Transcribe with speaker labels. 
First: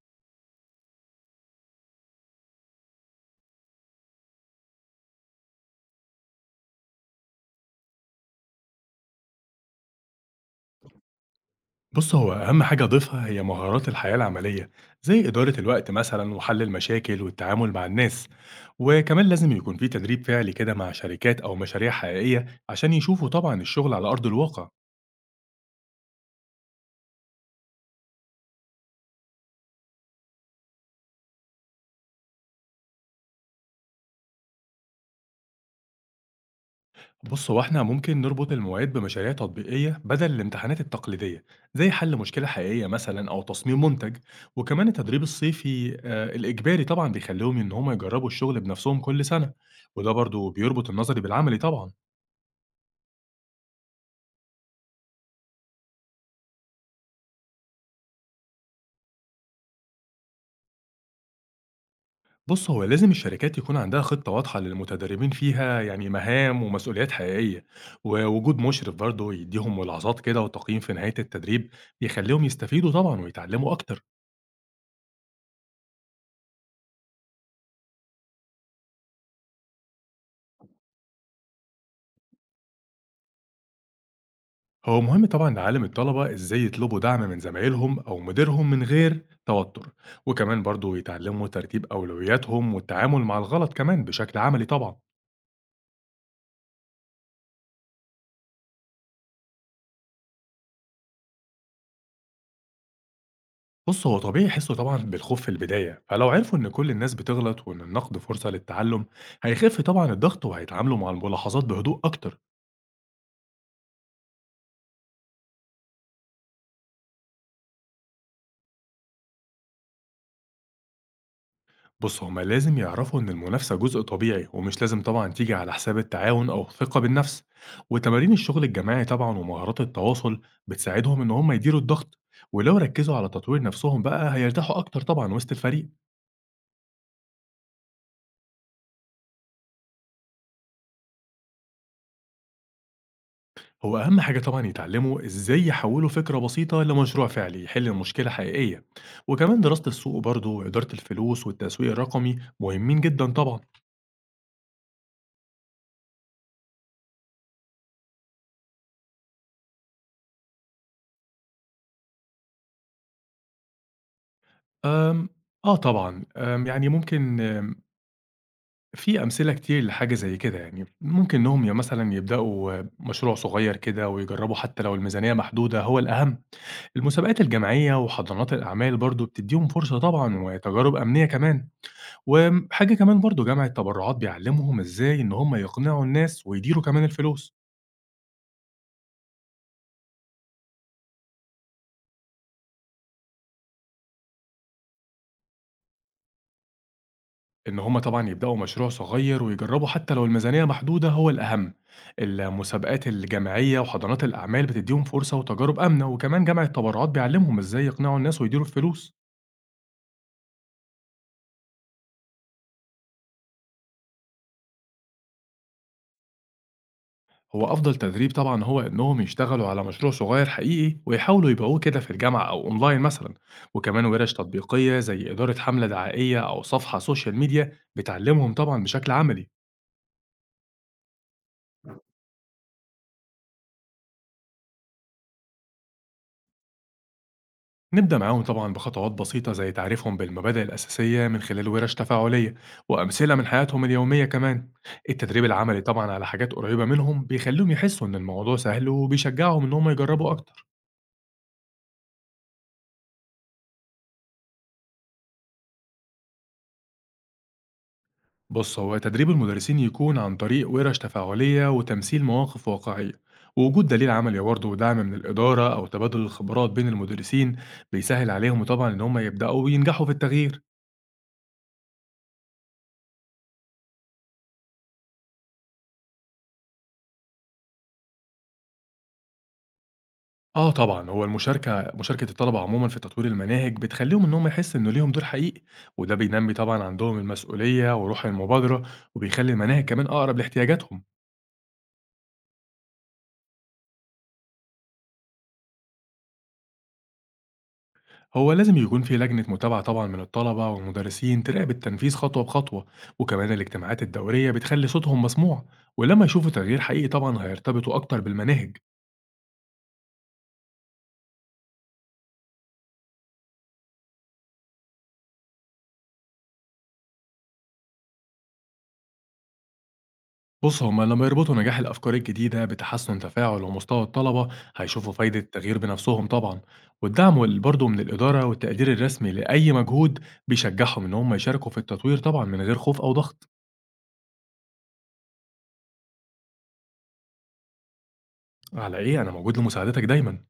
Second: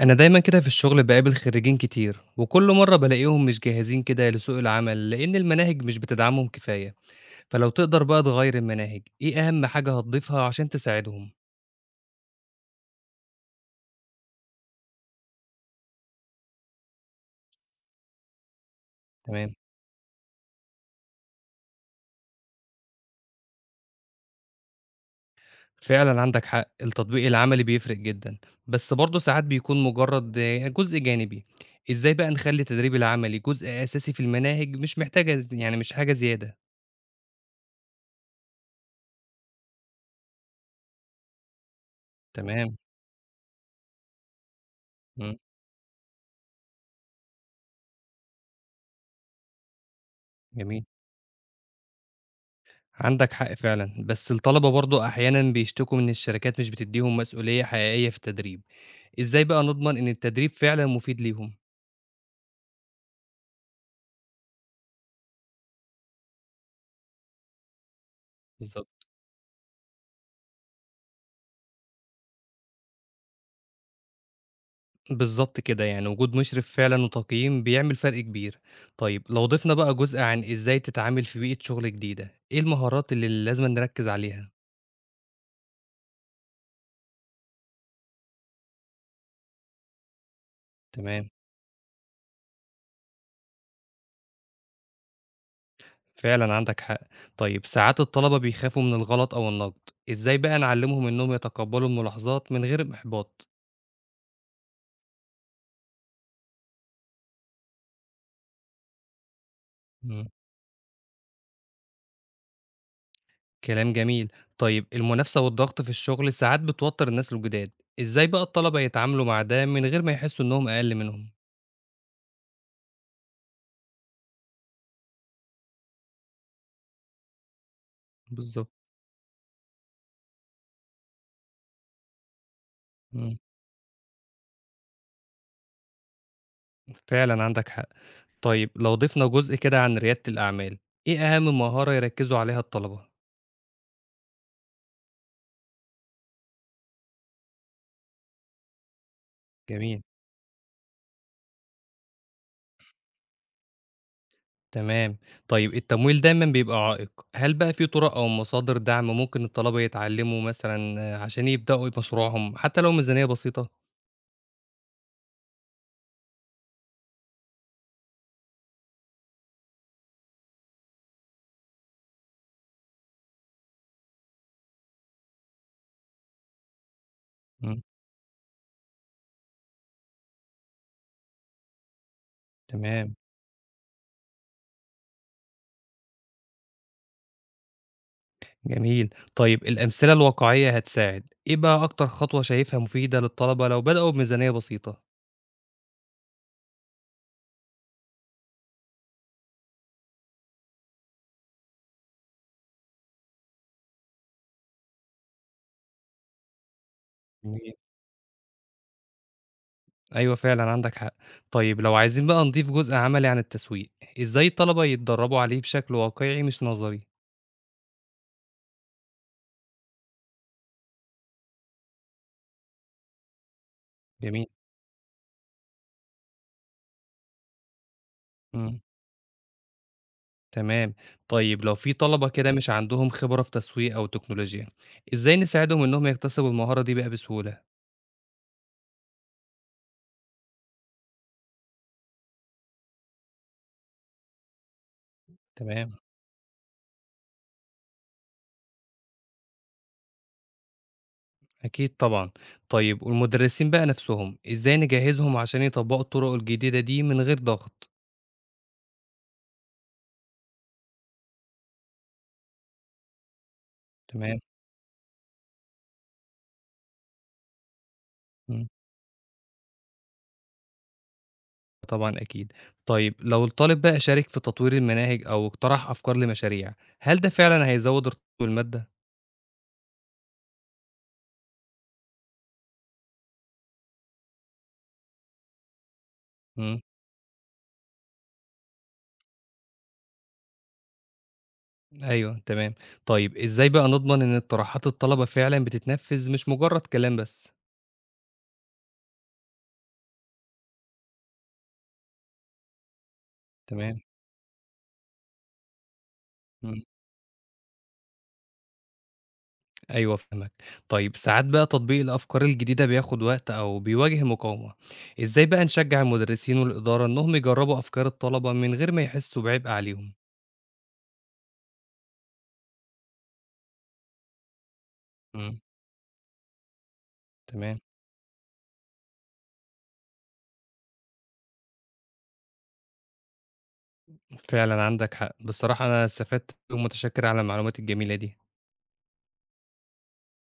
Speaker 1: أنا دايمًا كده في الشغل باقابل خريجين كتير، وكل مرة بالاقيهم مش جاهزين كده لسوق العمل، لأن المناهج مش بتدعمهم كفاية، فلو تقدر بقى تغير المناهج، إيه أهم حاجة هتضيفها عشان تساعدهم؟
Speaker 2: بص هو أهم حاجة أضيفها هي مهارات الحياة العملية، زي إدارة الوقت مثلا وحل المشاكل والتعامل مع الناس. وكمان لازم
Speaker 1: تمام،
Speaker 2: يكون في تدريب فعلي كده مع شركات أو مشاريع حقيقية عشان يشوفوا طبعا الشغل على أرض الواقع.
Speaker 1: فعلًا عندك حق، التطبيق العملي بيفرق جدًا، بس برضه ساعات بيكون مجرد جزء جانبي، إزاي بقى نخلي التدريب العملي جزء أساسي في المناهج مش محتاجة ز يعني مش حاجة زيادة؟
Speaker 2: بص هو احنا ممكن نربط المواد بمشاريع تطبيقية بدل الامتحانات التقليدية، زي حل مشكلة
Speaker 1: تمام،
Speaker 2: حقيقية مثلا أو تصميم منتج. وكمان التدريب
Speaker 1: إمم،
Speaker 2: الصيفي الإجباري طبعا بيخليهم إن هم يجربوا الشغل بنفسهم كل سنة. وده برضه
Speaker 1: جميل.
Speaker 2: بيربط النظري بالعملي طبعا.
Speaker 1: عندك حق فعلا بس الطلبة برضو أحيانا بيشتكوا من الشركات مش بتديهم مسؤولية حقيقية في التدريب، إزاي بقى نضمن إن التدريب فعلا مفيد ليهم؟
Speaker 2: بُص، هو لازم الشركات يكون عندها خطة واضحة للمتدربين فيها، يعني مهام ومسؤوليات حقيقية، ووجود
Speaker 1: بالظبط.
Speaker 2: مشرف برضه يديهم ملاحظات كده وتقييم في نهاية التدريب، بيخليهم يستفيدوا طبعًا ويتعلموا أكتر.
Speaker 1: بالظبط كده، يعني وجود مشرف فعلا وتقييم بيعمل فرق كبير. طيب لو ضفنا بقى جزء عن إزاي تتعامل في بيئة شغل جديدة، إيه المهارات اللي لازم نركز عليها؟
Speaker 2: هو مهم طبعًا نعلم الطلبة إزاي يطلبوا دعم من زمايلهم أو مديرهم من غير توتر، وكمان برضه
Speaker 1: تمام،
Speaker 2: يتعلموا ترتيب أولوياتهم والتعامل مع الغلط كمان بشكل عملي طبعًا.
Speaker 1: فعلا عندك حق. طيب ساعات الطلبة بيخافوا من الغلط أو النقد، إزاي بقى نعلمهم إنهم يتقبلوا الملاحظات من غير إحباط؟
Speaker 2: بُص، هو طبيعي يحسّوا طبعًا بالخوف في البداية، فلو عرفوا إن كل الناس بتغلط وإن النقد فرصة للتعلم، هيخف طبعًا الضغط وهيتعاملوا مع الملاحظات بهدوء أكتر.
Speaker 1: كلام جميل. طيب المنافسة والضغط في الشغل ساعات بتوتر الناس الجداد، إزاي بقى الطلبة يتعاملوا مع ده من غير ما يحسوا إنهم أقل منهم؟
Speaker 2: بُص، هُم لازم يعرفوا إن المنافسة جزء طبيعي ومش لازم طبعًا تيجي على حساب التعاون أو الثقة بالنفس، وتمارين الشغل
Speaker 1: بالضبط،
Speaker 2: الجماعي طبعًا ومهارات التواصل بتساعدهم إن هُم يديروا الضغط، ولو ركّزوا على
Speaker 1: إمم،
Speaker 2: تطوير نفسهم بقى هيرتاحوا أكتر طبعًا وسط الفريق.
Speaker 1: فعلًا عندك حق. طيب لو ضِفنا جزء كده عن ريادة الأعمال، إيه أهم مهارة يركّزوا عليها الطلبة؟
Speaker 2: هو أهم حاجة طبعًا يتعلموا إزاي يحولوا فكرة بسيطة لمشروع فعلي يحل مشكلة حقيقية، وكمان دراسة
Speaker 1: جميل،
Speaker 2: السوق برضه وإدارة الفلوس والتسويق الرقمي مهمين جدًا طبعًا.
Speaker 1: تمام. طيب التمويل دايمًا بيبقى عائق، هل بقى في طُرق أو مصادر دعم ممكن الطلبة يتعلموا مثلًا عشان يبدؤوا مشروعهم حتى لو ميزانية بسيطة؟
Speaker 2: آمم، آه طبعًا، آمم، يعني ممكن آمم، في أمثلة كتير لحاجة زي كده يعني، ممكن إنهم مثلًا يبدأوا مشروع صغير كده ويجربوا حتى لو الميزانية محدودة هو الأهم، المسابقات
Speaker 1: إمم،
Speaker 2: الجماعية وحضانات الأعمال برضه بتديهم فرصة طبعًا وتجارب أمنية كمان. وحاجة
Speaker 1: تمام.
Speaker 2: كمان برضه جمع التبرعات بيعلّمهم إزاي إن هم يقنعوا الناس ويديروا كمان الفلوس،
Speaker 1: جميل. طيب الأمثلة الواقعية هتساعد. إيه بقى أكتر خطوة شايفها مفيدة للطلبة لو بدأوا بميزانية بسيطة؟
Speaker 2: إن هم طبعًا يبدأوا مشروع صغير ويجربوا حتى لو الميزانية محدودة هو الأهم، المسابقات الجماعية وحضانات الأعمال بتديهم فرصة وتجارب آمنة، وكمان جمع التبرعات
Speaker 1: تمام.
Speaker 2: بيعلّمهم إزاي يقنعوا الناس ويديروا الفلوس.
Speaker 1: أيوه فعلًا عندك حق. طيب لو عايزين بقى نضيف جزء عملي عن التسويق، إزاي الطلبة يتدربوا عليه بشكل واقعي مش نظري؟
Speaker 2: هو أفضل تدريب طبعًا هو إنهم يشتغلوا على مشروع صغير حقيقي ويحاولوا يبيعوه كده في الجامعة أو أونلاين مثلًا، وكمان ورش
Speaker 1: جميل.
Speaker 2: تطبيقية زي إدارة حملة دعائية أو صفحة سوشيال ميديا بتعلّمهم
Speaker 1: إمم.
Speaker 2: طبعًا بشكل عملي.
Speaker 1: تمام. طيب لو في طلبة كده مش عندهم خبرة في تسويق أو تكنولوجيا، إزاي نساعدهم إنهم يكتسبوا المهارة دي بقى بسهولة؟
Speaker 2: نبدأ معاهم طبعا بخطوات بسيطة زي تعريفهم بالمبادئ الأساسية من خلال ورش تفاعلية وأمثلة من حياتهم اليومية كمان. التدريب العملي
Speaker 1: تمام.
Speaker 2: طبعا على حاجات قريبة منهم بيخليهم يحسوا إن الموضوع سهل وبيشجعهم إن هم يجربوا أكتر.
Speaker 1: أكيد طبعًا. طيب والمدرسين بقى نفسهم، إزاي نجهزهم عشان يطبقوا الطرق الجديدة دي من غير ضغط؟
Speaker 2: بص هو تدريب المدرسين يكون عن طريق ورش تفاعلية وتمثيل مواقف واقعية، ووجود دليل
Speaker 1: تمام،
Speaker 2: عملي برضه ودعم من الإدارة أو تبادل الخبرات بين المدرسين بيسهل عليهم
Speaker 1: إمم،
Speaker 2: طبعا إن هم يبدأوا وينجحوا في التغيير.
Speaker 1: طبعًا أكيد. طيب لو الطالب بقى شارك في تطوير المناهج أو اقترح أفكار لمشاريع، هل ده فعلًا هيزوّد ارتباطه بالمادة؟
Speaker 2: آه طبعًا، هو مشاركة الطلبة عمومًا في تطوير المناهج بتخلّيهم إن هم يحسّوا إن ليهم دور حقيقي، وده بينمّي
Speaker 1: إمم،
Speaker 2: طبعًا عندهم المسؤولية وروح المبادرة، وبيخلّي المناهج كمان أقرب لاحتياجاتهم.
Speaker 1: أيوه تمام. طيب إزاي بقى نضمن إن اقتراحات الطلبة فعلًا بتتنفّذ مش مجرد كلام بس؟
Speaker 2: هو لازم يكون في لجنة متابعة طبعًا من الطلبة والمدرسين تراقب التنفيذ خطوة بخطوة، وكمان
Speaker 1: تمام،
Speaker 2: الاجتماعات الدورية بتخلّي صوتهم مسموع، ولمّا يشوفوا تغيير
Speaker 1: إمم،
Speaker 2: حقيقي طبعًا هيرتبطوا أكتر بالمناهج.
Speaker 1: أيوه فاهمك. طيب ساعات بقى تطبيق الأفكار الجديدة بياخد وقت أو بيواجه مقاومة، إزاي بقى نشجّع المدرسين والإدارة إنهم يجرّبوا أفكار الطلبة من غير ما يحسّوا بعبء عليهم؟
Speaker 2: بص هما لما يربطوا نجاح الأفكار الجديدة بتحسن تفاعل ومستوى الطلبة هيشوفوا فايدة
Speaker 1: إمم،
Speaker 2: التغيير بنفسهم طبعا. والدعم
Speaker 1: تمام.
Speaker 2: برضه من الإدارة والتقدير الرسمي لأي مجهود بيشجعهم إن هم يشاركوا في التطوير طبعا من غير خوف أو ضغط.
Speaker 1: فعلًا عندك حق. بصراحة أنا استفدت ومتشكر على المعلومات الجميلة دي.
Speaker 2: على إيه، أنا موجود لمساعدتك دايما.